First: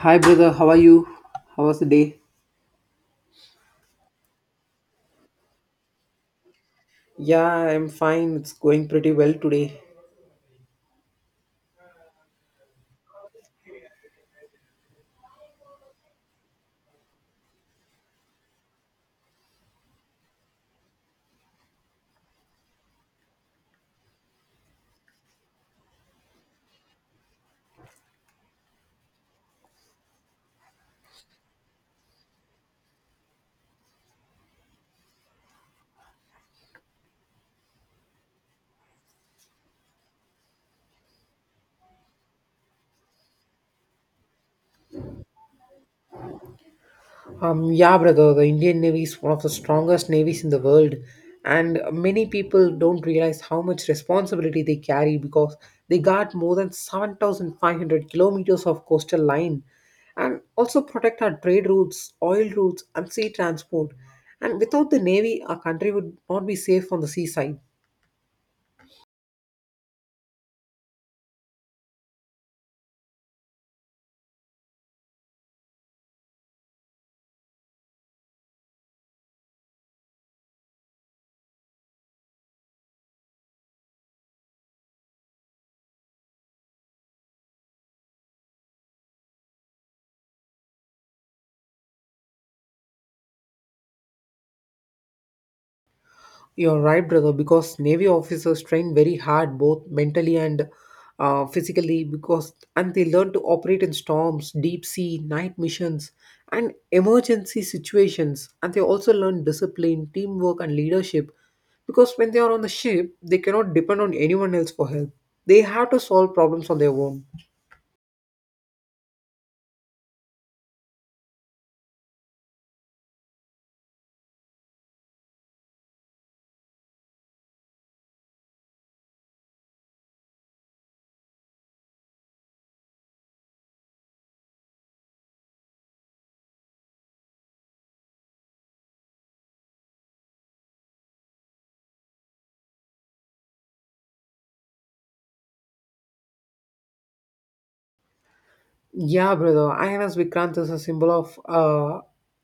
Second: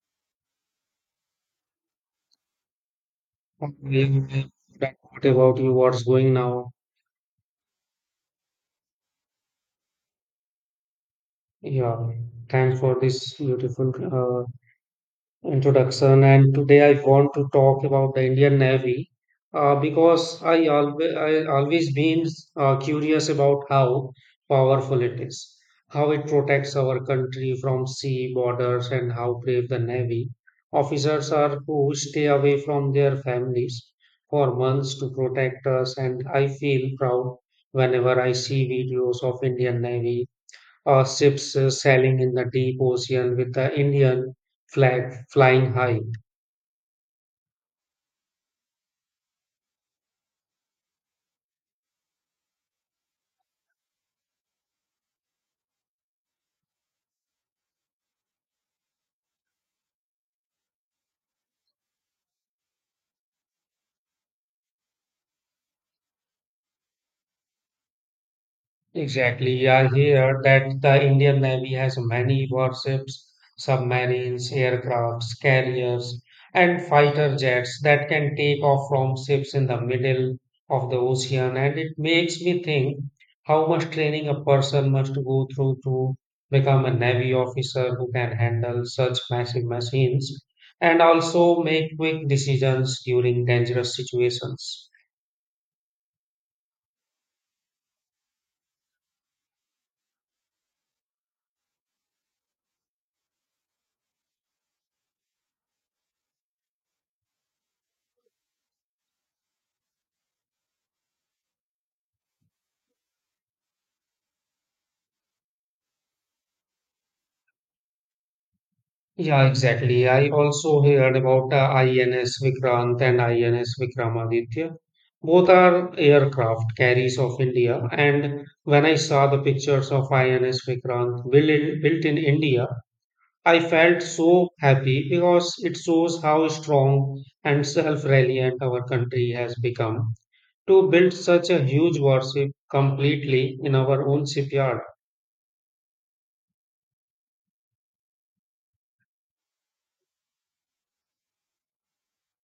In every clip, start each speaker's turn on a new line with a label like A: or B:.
A: Hi, brother. How are you? How was the day?
B: Yeah, but what about you? What's going now?
A: Yeah, I'm fine. It's going pretty well today.
B: Yeah, thanks for this beautiful introduction, and today I want to talk about the Indian Navy, because I always been curious about how powerful it is, how it protects our country from sea borders, and how brave the Navy officers are who stay away from their families for months to protect us. And I feel proud whenever I see videos of Indian Navy or ships sailing in the deep ocean with the Indian flag flying high.
A: Yeah, brother, the Indian Navy is one of the strongest navies in the world, and many people don't realize how much responsibility they carry because they guard more than 7,500 kilometers of coastal line and also protect our trade routes, oil routes, and sea transport. And without the Navy, our country would not be safe on the seaside.
B: Exactly. Yeah, I hear that the Indian Navy has many warships, submarines, aircrafts, carriers, and fighter jets that can take off from ships in the middle of the ocean. And it makes me think how much training a person must go through to become a Navy officer who can handle such massive machines and also make quick decisions during dangerous situations.
A: You're right, brother, because Navy officers train very hard, both mentally and physically, because and they learn to operate in storms, deep sea, night missions, and emergency situations. And they also learn discipline, teamwork, and leadership, because when they are on the ship, they cannot depend on anyone else for help. They have to solve problems on their own.
B: Yeah, exactly. I also heard about INS Vikrant and INS Vikramaditya. Both are aircraft carriers of India. And when I saw the pictures of INS Vikrant built in India, I felt so happy because it shows how strong and self-reliant our country has become to build such a huge warship completely in our own shipyard.
A: Yeah, brother. INS Vikrant is a symbol of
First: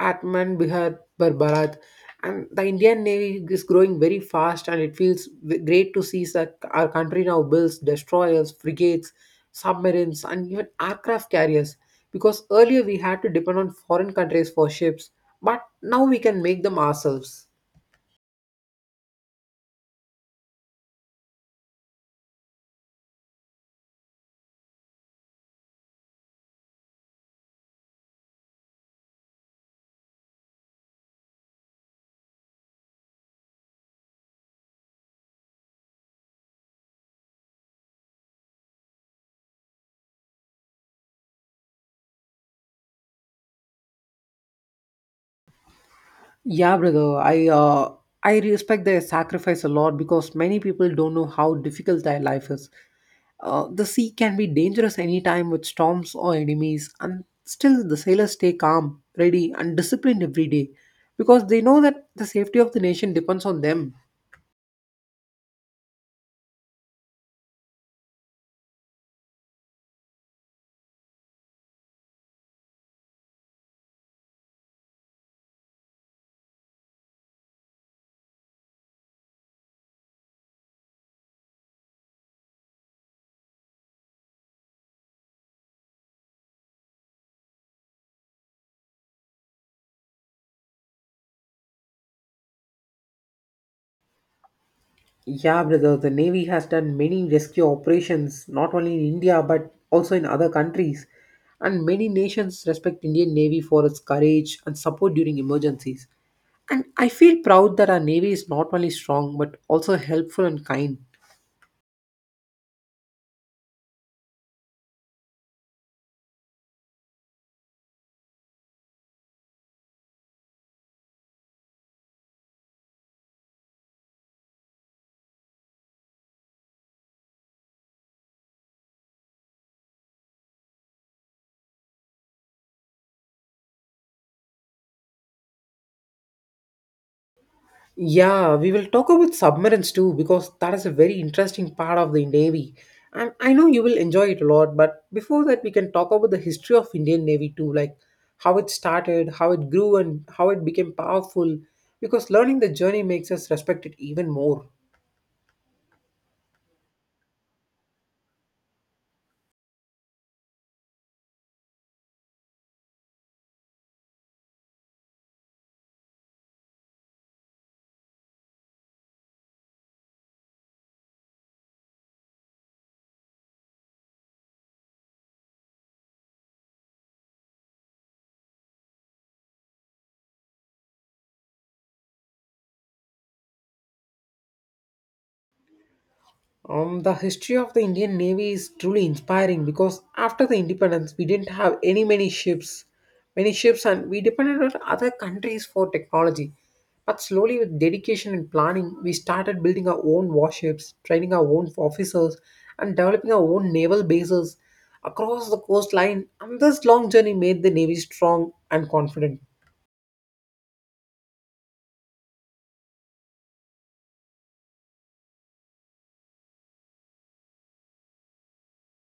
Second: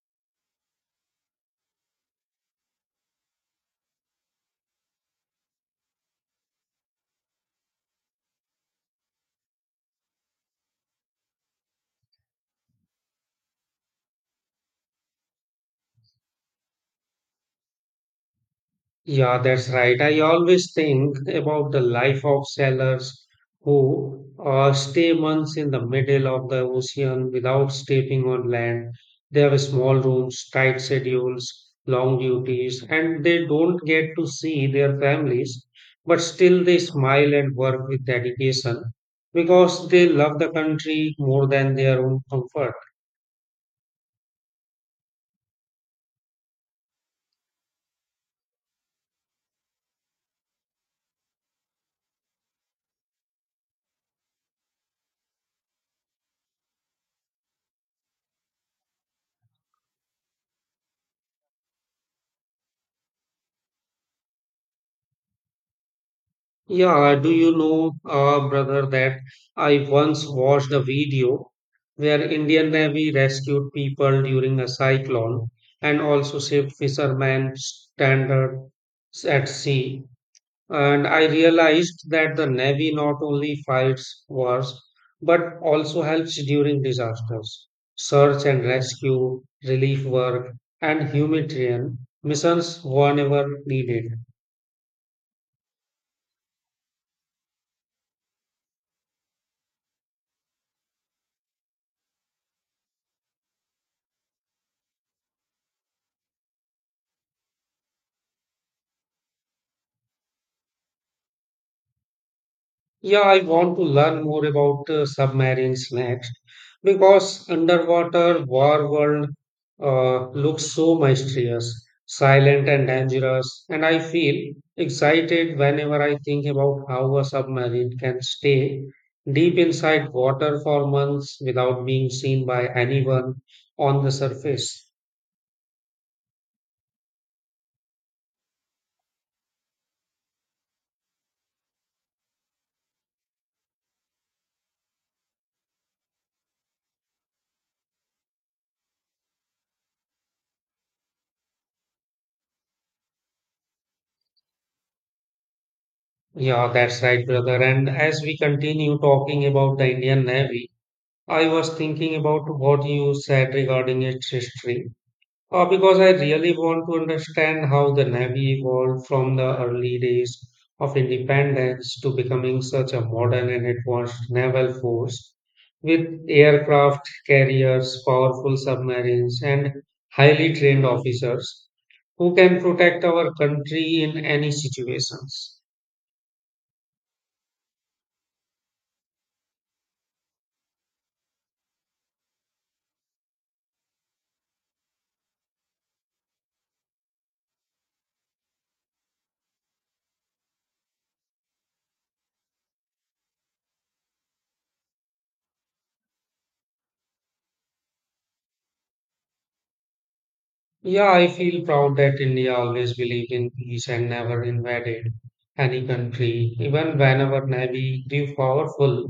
A: Atman Bihar Bharat, and the Indian Navy is growing very fast, and it feels great to see that our country now builds destroyers, frigates, submarines, and even aircraft carriers. Because earlier we had to depend on foreign countries for ships, but now we can make them ourselves.
B: Yeah, that's right. I always think about the life of sailors who stay months in the middle of the ocean without stepping on land. They have small rooms, tight schedules, long duties, and they don't get to see their families, but still they smile and work with dedication because they love the country more than their own comfort.
A: Yeah, brother. I respect their sacrifice a lot because many people don't know how difficult their life is. The sea can be dangerous anytime with storms or enemies, and still the sailors stay calm, ready, and disciplined every day because they know that the safety of the nation depends on them.
B: Yeah, do you know, brother, that I once watched a video where Indian Navy rescued people during a cyclone and also saved fishermen stranded at sea. And I realized that the Navy not only fights wars but also helps during disasters. Search and rescue, relief work, and humanitarian missions whenever needed.
A: Yeah, brother, the Navy has done many rescue operations not only in India but also in other countries. And many nations respect Indian Navy for its courage and support during emergencies. And I feel proud that our Navy is not only strong but also helpful and kind.
B: Yeah, I want to learn more about submarines next because underwater war world looks so mysterious, silent, and dangerous, and I feel excited whenever I think about how a submarine can stay deep inside water for months without being seen by anyone on the surface.
A: Yeah, we will talk about submarines too because that is a very interesting part of the Navy. And I know you will enjoy it a lot, but before that we can talk about the history of Indian Navy too, like how it started, how it grew and how it became powerful because learning the journey makes us respect it even more.
B: Yeah, that's right, brother. And as we continue talking about the Indian Navy, I was thinking about what you said regarding its history, because I really want to understand how the Navy evolved from the early days of independence to becoming such a modern and advanced naval force with aircraft carriers, powerful submarines, and highly trained officers who can protect our country in any situations.
A: The history of the Indian Navy is truly inspiring because after the independence, we didn't have many ships, and we depended on other countries for technology. But slowly, with dedication and planning, we started building our own warships, training our own officers, and developing our own naval bases across the coastline. And this long journey made the Navy strong and confident.
B: Yeah, I feel proud that India always believed in peace and never invaded any country, even whenever Navy grew powerful.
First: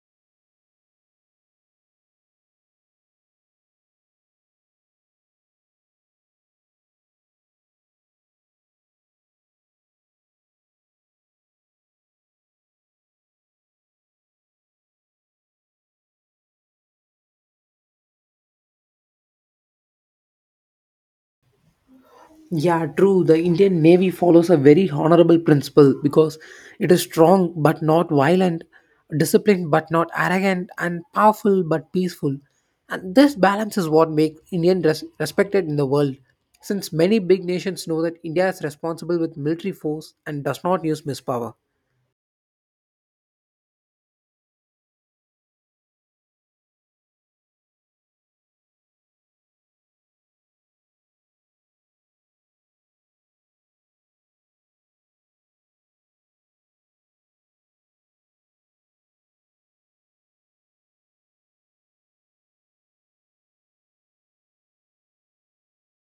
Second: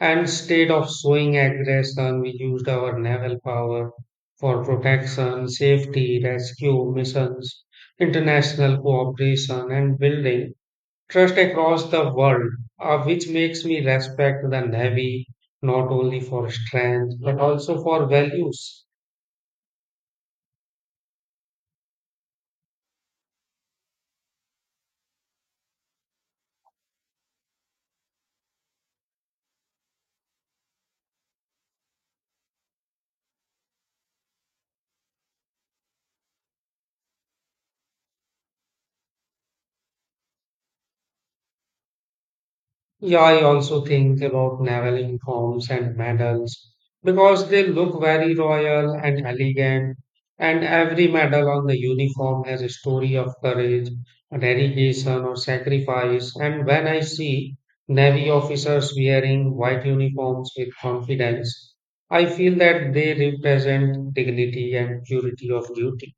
B: And instead of showing aggression, we used our naval power for protection, safety, rescue missions, international cooperation, and building trust across the world, which makes me respect the Navy not only for strength but also for values.
A: Yeah, true. The Indian Navy follows a very honorable principle because it is strong but not violent, disciplined but not arrogant, and powerful but peaceful. And this balance is what makes Indian respected in the world, since many big nations know that India is responsible with military force and does not use mispower.
B: Yeah, I also think about naval uniforms and medals because they look very royal and elegant, and every medal on the uniform has a story of courage, dedication, or sacrifice. And when I see Navy officers wearing white uniforms with confidence, I feel that they represent dignity and purity of duty.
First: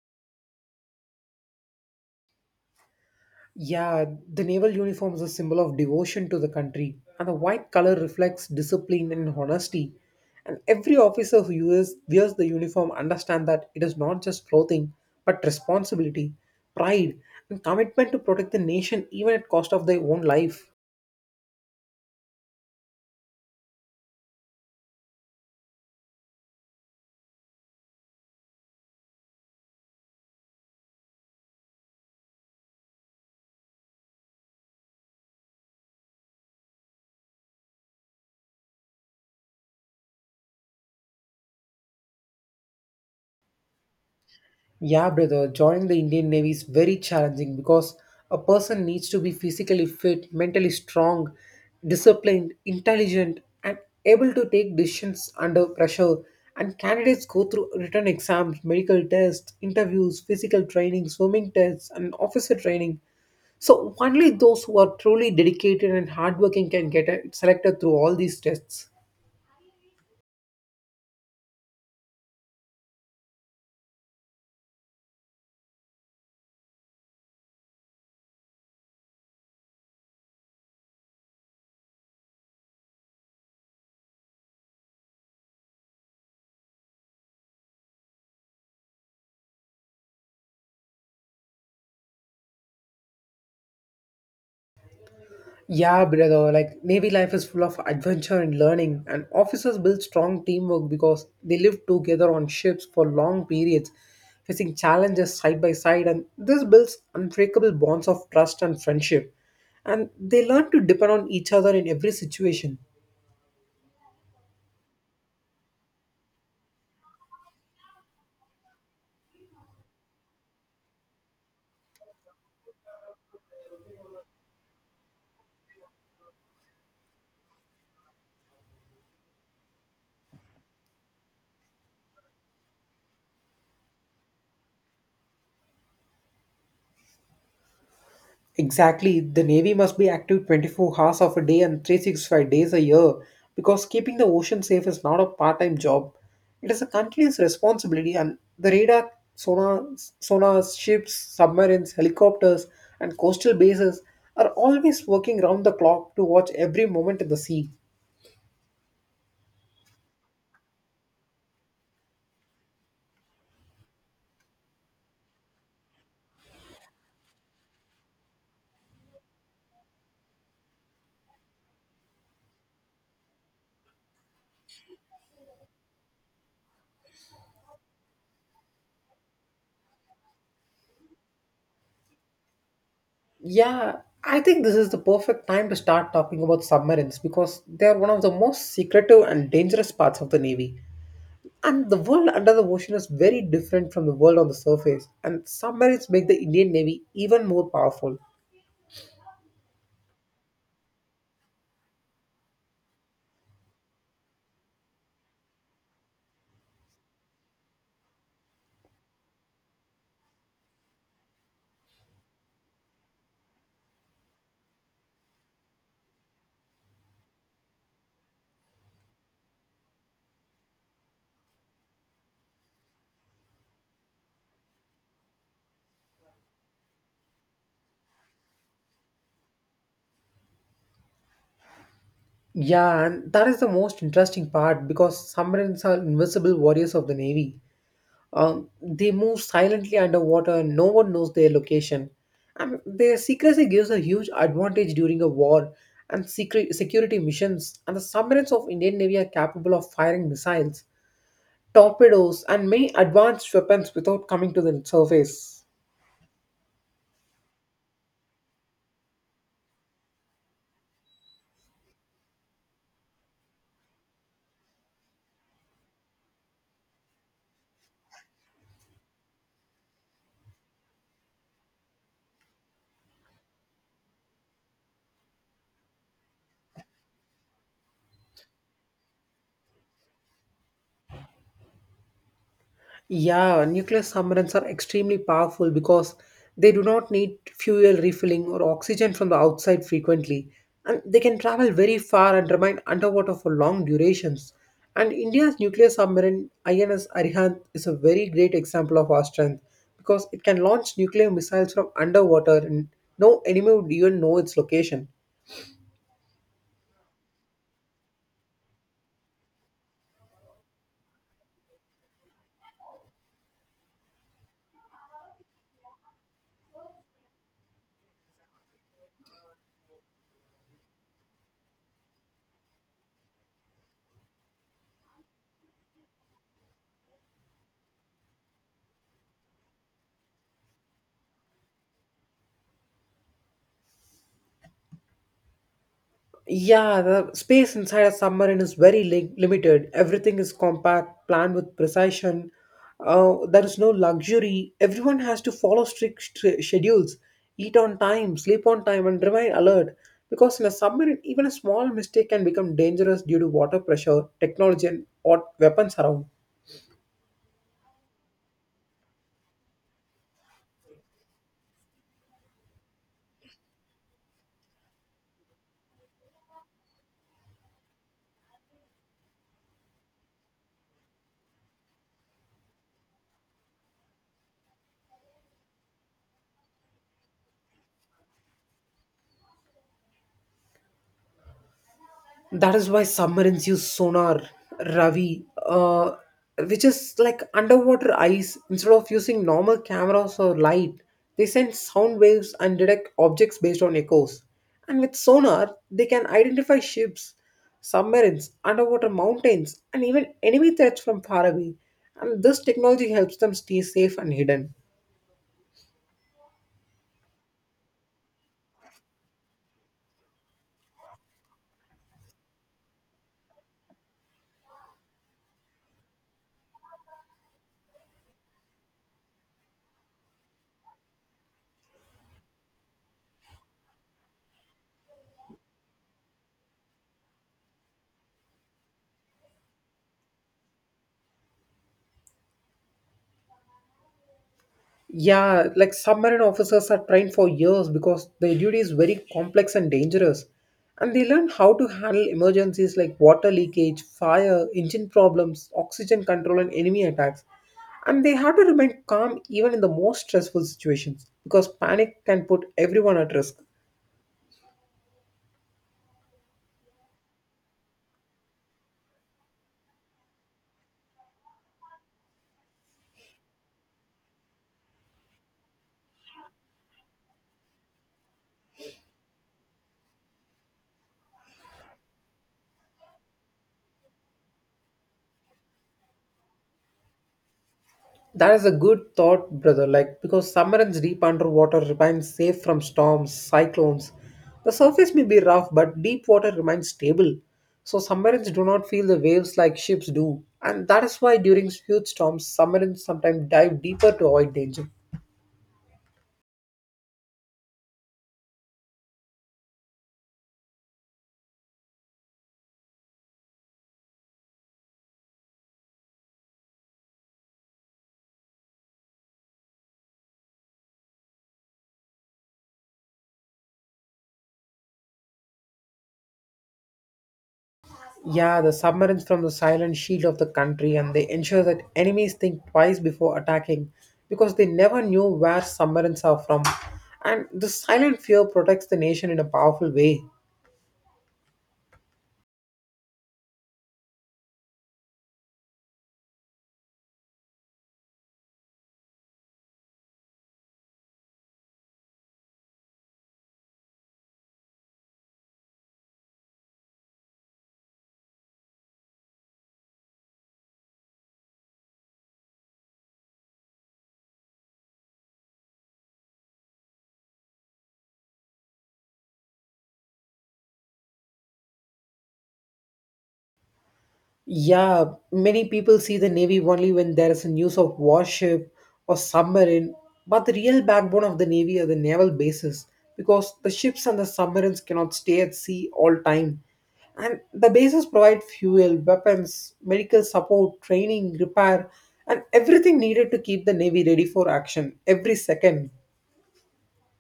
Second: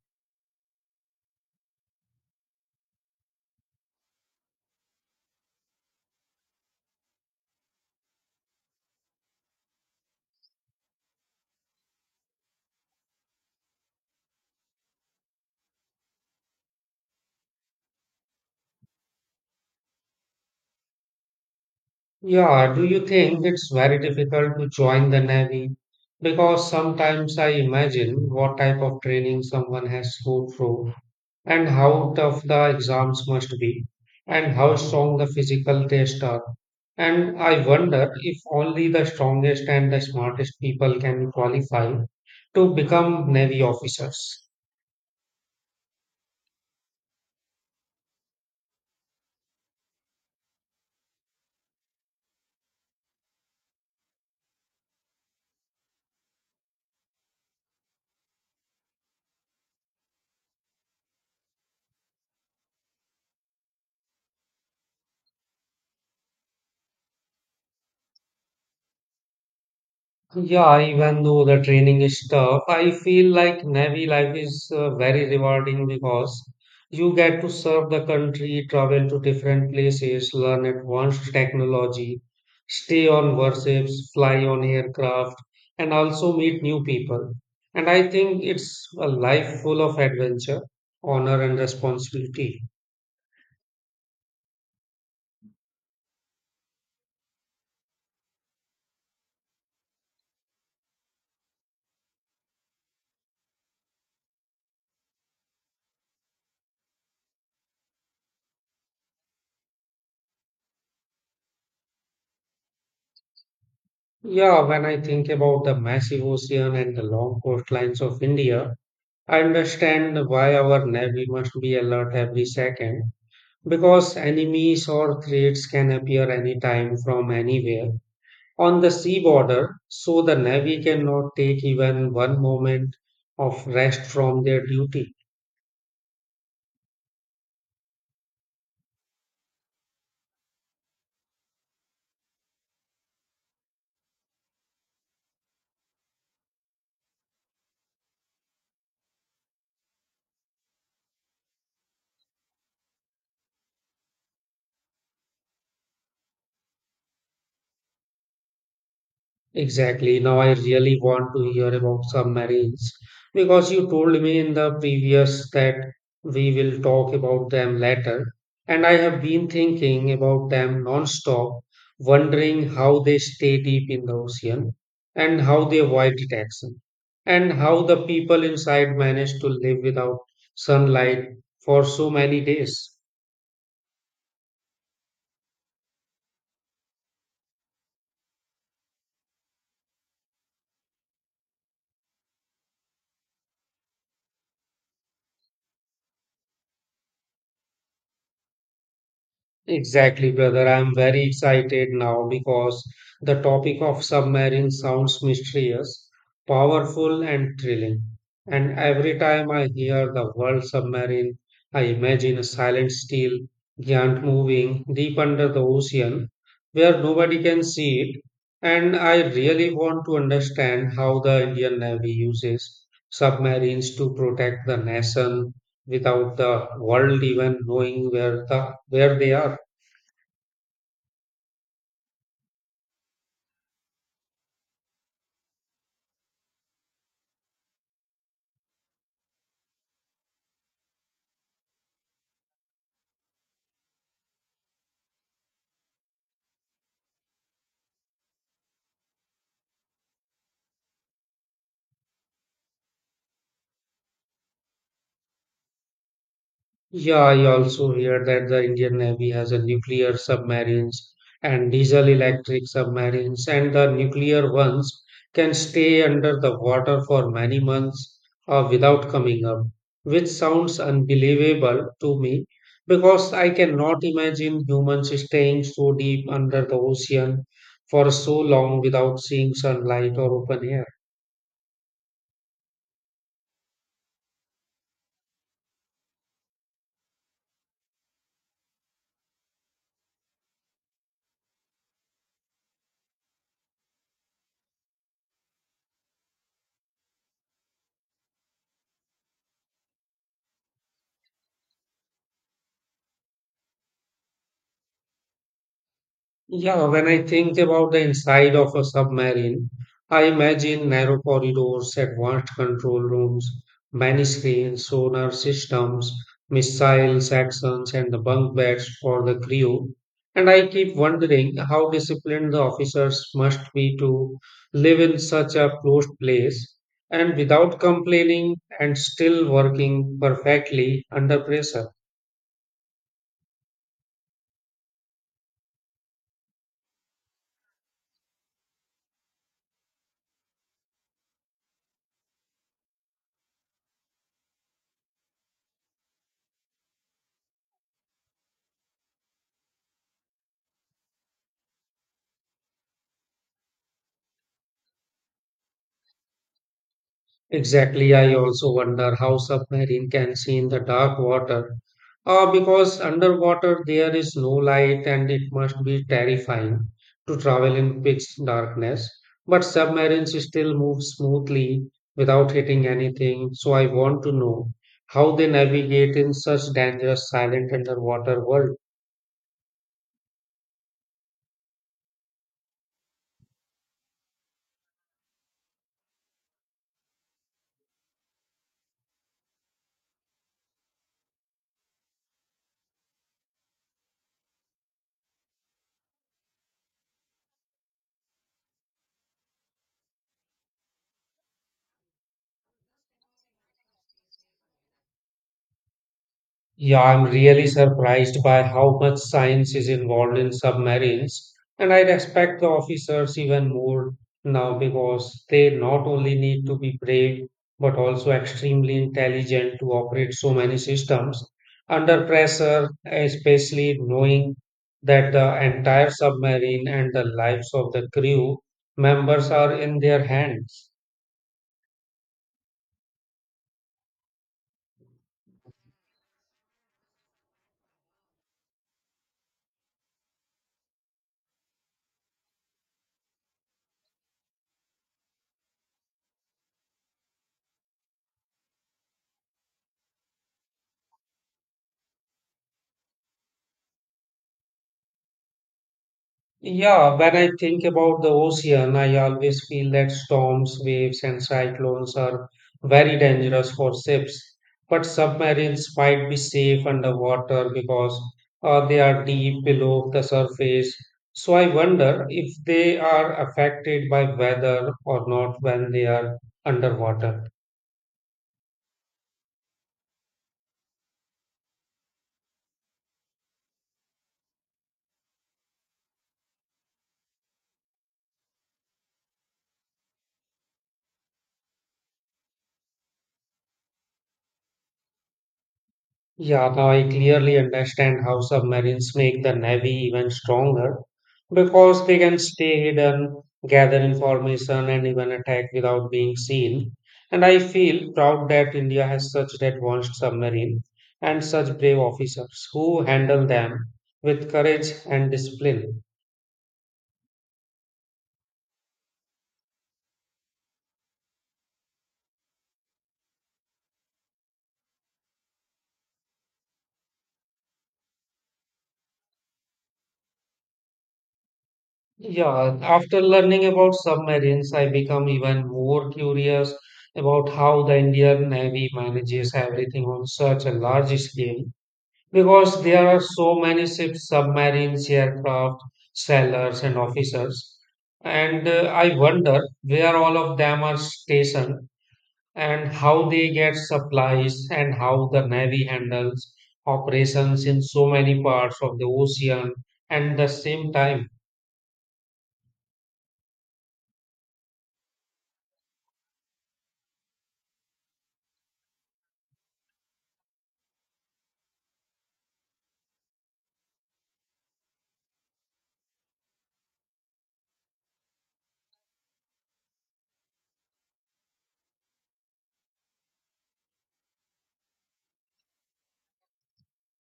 A: Yeah, the naval uniform is a symbol of devotion to the country, and the white color reflects discipline and honesty. And every officer who wears the uniform understands that it is not just clothing, but responsibility, pride, and commitment to protect the nation even at cost of their own life.
B: Yeah, do you think it's very difficult to join the Navy? Because sometimes I imagine what type of training someone has to go through, and how tough the exams must be, and how strong the physical tests are. And I wonder if only the strongest and the smartest people can qualify to become Navy officers.
A: Yeah, brother, joining the Indian Navy is very challenging because a person needs to be physically fit, mentally strong, disciplined, intelligent, and able to take decisions under pressure. And candidates go through written exams, medical tests, interviews, physical training, swimming tests, and officer training. So, only those who are truly dedicated and hardworking can get selected through all these tests.
B: Yeah, even though the training is tough, I feel like Navy life is very rewarding because you get to serve the country, travel to different places, learn advanced technology, stay on warships, fly on aircraft, and also meet new people. And I think it's a life full of adventure, honor, and responsibility.
A: Yeah, brother. Like Navy life is full of adventure and learning, and officers build strong teamwork because they live together on ships for long periods, facing challenges side by side, and this builds unbreakable bonds of trust and friendship. And they learn to depend on each other in every situation.
B: Yeah, when I think about the massive ocean and the long coastlines of India, I understand why our Navy must be alert every second because enemies or threats can appear anytime from anywhere on the sea border, so the Navy cannot take even one moment of rest from their duty.
A: Exactly. The Navy must be active 24 hours of a day and 365 days a year because keeping the ocean safe is not a part time job. It is a continuous responsibility, and the radar, sonar, sonars, ships, submarines, helicopters, and coastal bases are always working round the clock to watch every moment in the sea.
B: Exactly. Now I really want to hear about submarines because you told me in the previous that we will talk about them later. And I have been thinking about them non-stop, wondering how they stay deep in the ocean, and how they avoid detection, and how the people inside manage to live without sunlight for so many days.
A: Yeah, I think this is the perfect time to start talking about submarines because they are one of the most secretive and dangerous parts of the Navy. And the world under the ocean is very different from the world on the surface, and submarines make the Indian Navy even more powerful.
B: Exactly, brother. I'm very excited now because the topic of submarine sounds mysterious, powerful, and thrilling. And every time I hear the word submarine, I imagine a silent steel giant moving deep under the ocean where nobody can see it. And I really want to understand how the Indian Navy uses submarines to protect the nation without the world even knowing where they are.
A: Yeah, and that is the most interesting part because submarines are invisible warriors of the Navy. They move silently underwater and no one knows their location. And their secrecy gives a huge advantage during a war and secret security missions. And the submarines of Indian Navy are capable of firing missiles, torpedoes, and many advanced weapons without coming to the surface.
B: Yeah, I also hear that the Indian Navy has a nuclear submarines and diesel electric submarines, and the nuclear ones can stay under the water for many months without coming up, which sounds unbelievable to me because I cannot imagine humans staying so deep under the ocean for so long without seeing sunlight or open air.
A: Yeah, nuclear submarines are extremely powerful because they do not need fuel refilling or oxygen from the outside frequently, and they can travel very far and remain underwater for long durations. And India's nuclear submarine INS Arihant is a very great example of our strength because it can launch nuclear missiles from underwater and no enemy would even know its location.
B: Yeah, when I think about the inside of a submarine, I imagine narrow corridors, advanced control rooms, many screens, sonar systems, missile sections, and the bunk beds for the crew. And I keep wondering how disciplined the officers must be to live in such a closed place, and without complaining and still working perfectly under pressure.
A: Yeah, the space inside a submarine is very limited. Everything is compact, planned with precision. There is no luxury. Everyone has to follow strict schedules, eat on time, sleep on time, and remain alert. Because in a submarine, even a small mistake can become dangerous due to water pressure, technology, and what weapons around.
B: Exactly, I also wonder how submarine can see in the dark water. Because underwater there is no light, and it must be terrifying to travel in pitch darkness. But submarines still move smoothly without hitting anything, so I want to know how they navigate in such dangerous silent underwater world.
A: That is why submarines use sonar, Ravi, which is like underwater eyes. Instead of using normal cameras or light, they send sound waves and detect objects based on echoes. And with sonar, they can identify ships, submarines, underwater mountains, and even enemy threats from far away. And this technology helps them stay safe and hidden.
B: Yeah, I'm really surprised by how much science is involved in submarines, and I respect the officers even more now because they not only need to be brave but also extremely intelligent to operate so many systems under pressure, especially knowing that the entire submarine and the lives of the crew members are in their hands.
A: Yeah, like submarine officers are trained for years because their duty is very complex and dangerous. And they learn how to handle emergencies like water leakage, fire, engine problems, oxygen control, and enemy attacks. And they have to remain calm even in the most stressful situations because panic can put everyone at risk.
B: Yeah, when I think about the ocean, I always feel that storms, waves, and cyclones are very dangerous for ships. But submarines might be safe underwater because they are deep below the surface. So I wonder if they are affected by weather or not when they are underwater.
A: That is a good thought, brother. Like because submarines deep underwater remain safe from storms, cyclones. The surface may be rough, but deep water remains stable. So submarines do not feel the waves like ships do. And that is why during huge storms, submarines sometimes dive deeper to avoid danger.
B: Yeah, now I clearly understand how submarines make the Navy even stronger because they can stay hidden, gather information, and even attack without being seen. And I feel proud that India has such an advanced submarine and such brave officers who handle them with courage and discipline.
A: Yeah, the submarines from the silent shield of the country and they ensure that enemies think twice before attacking because they never knew where submarines are from. And this silent fear protects the nation in a powerful way.
B: Yeah, after learning about submarines, I become even more curious about how the Indian Navy manages everything on such a large scale because there are so many ships, submarines, aircraft, sailors, and officers. And I wonder where all of them are stationed, and how they get supplies, and how the Navy handles operations in so many parts of the ocean. And the same time,
A: Yeah, many people see the Navy only when there is news of warship or submarine, but the real backbone of the Navy are the naval bases because the ships and the submarines cannot stay at sea all time. And the bases provide fuel, weapons, medical support, training, repair, and everything needed to keep the Navy ready for action every second.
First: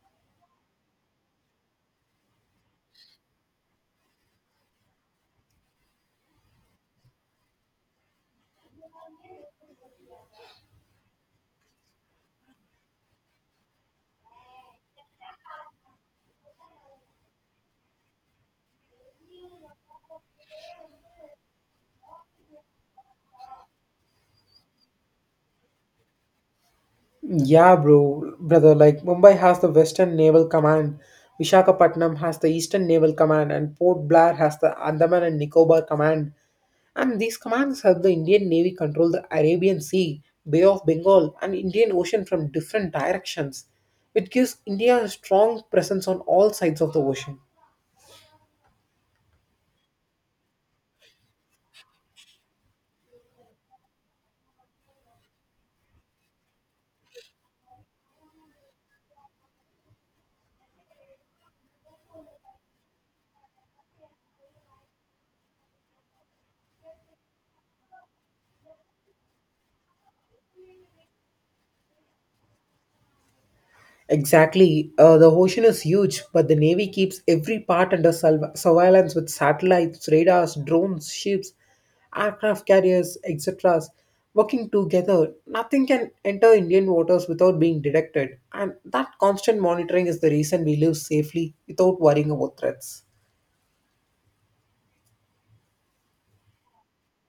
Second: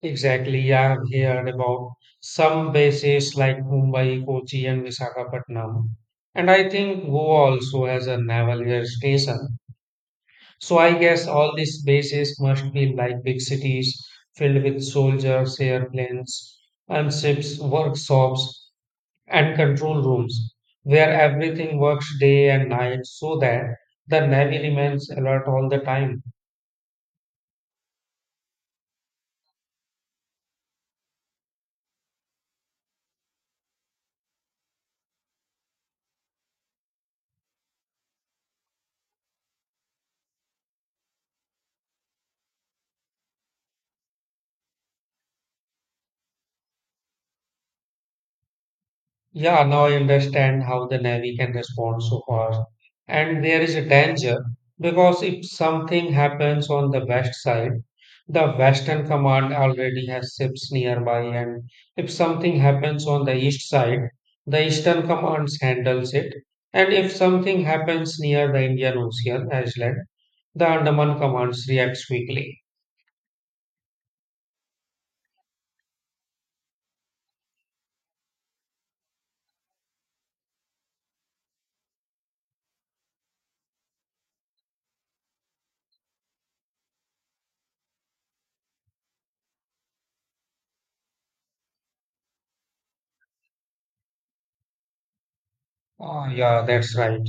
B: exactly, I have heard about some bases like Mumbai, Kochi, and Visakhapatnam. And I think Goa also has a naval air station. So I guess all these bases must be like big cities filled with soldiers, airplanes, and ships, workshops, and control rooms where everything works day and night so that the Navy remains alert all the time.
A: Yeah, brother. Like Mumbai has the Western Naval Command, Vishakhapatnam has the Eastern Naval Command, and Port Blair has the Andaman and Nicobar Command. And these commands help the Indian Navy control the Arabian Sea, Bay of Bengal, and Indian Ocean from different directions. It gives India a strong presence on all sides of the ocean.
B: Yeah, now I understand how the Navy can respond so fast. And there is a danger because if something happens on the west side, the Western Command already has ships nearby, and if something happens on the east side, the Eastern Command handles it. And if something happens near the Indian Ocean island, the Andaman Command reacts quickly.
A: Exactly. The ocean is huge, but the Navy keeps every part under surveillance with satellites, radars, drones, ships, aircraft carriers, etc. Working together, nothing can enter Indian waters without being detected, and that constant monitoring is the reason we live safely without worrying about threats.
B: Ah, yeah, that's right.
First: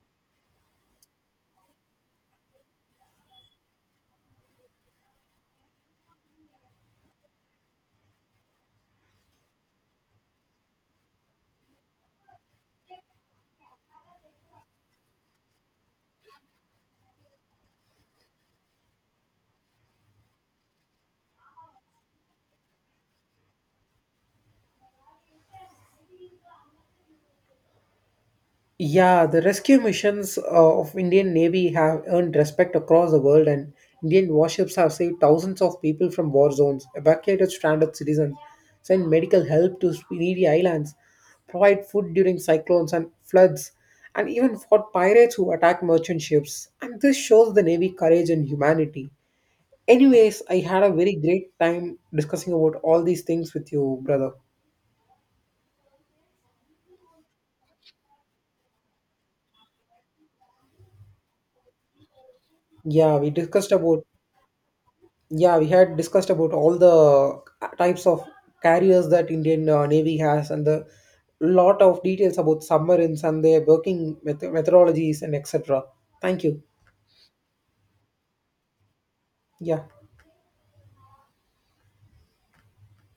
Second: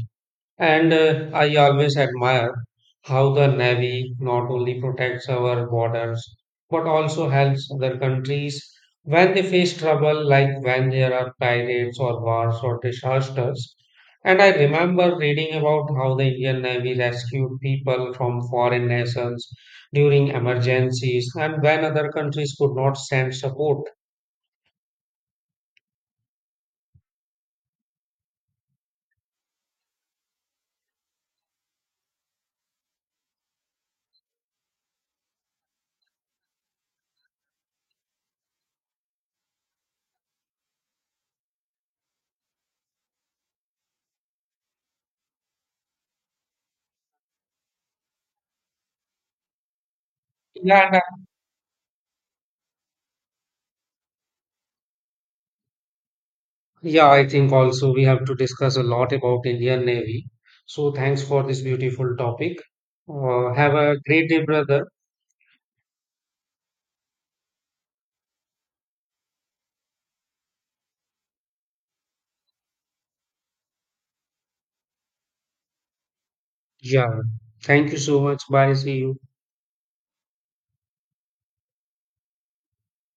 B: And I always admire how the Navy not only protects our borders but also helps other countries when they face trouble, like when there are pirates or wars or disasters. And I remember reading about how the Indian Navy rescued people from foreign nations during emergencies and when other countries could not send support.
A: Yeah, the rescue missions of Indian Navy have earned respect across the world, and Indian warships have saved thousands of people from war zones, evacuated stranded citizens, sent medical help to needy islands, provide food during cyclones and floods, and even fought pirates who attack merchant ships. And this shows the Navy courage and humanity. Anyways, I had a
B: Yeah,
A: very great time discussing about all these things with you, brother.
B: yeah, I think also we have to discuss a lot about Indian Navy. So thanks for this beautiful topic.
A: Yeah, we discussed
B: Have a
A: about.
B: great day, brother.
A: Yeah, we had discussed about all the types of carriers that Indian Navy has and the lot of details about submarines and their working methodologies and etc. Thank you.
B: Yeah. Thank you so much. Bye. See you.
A: Yeah.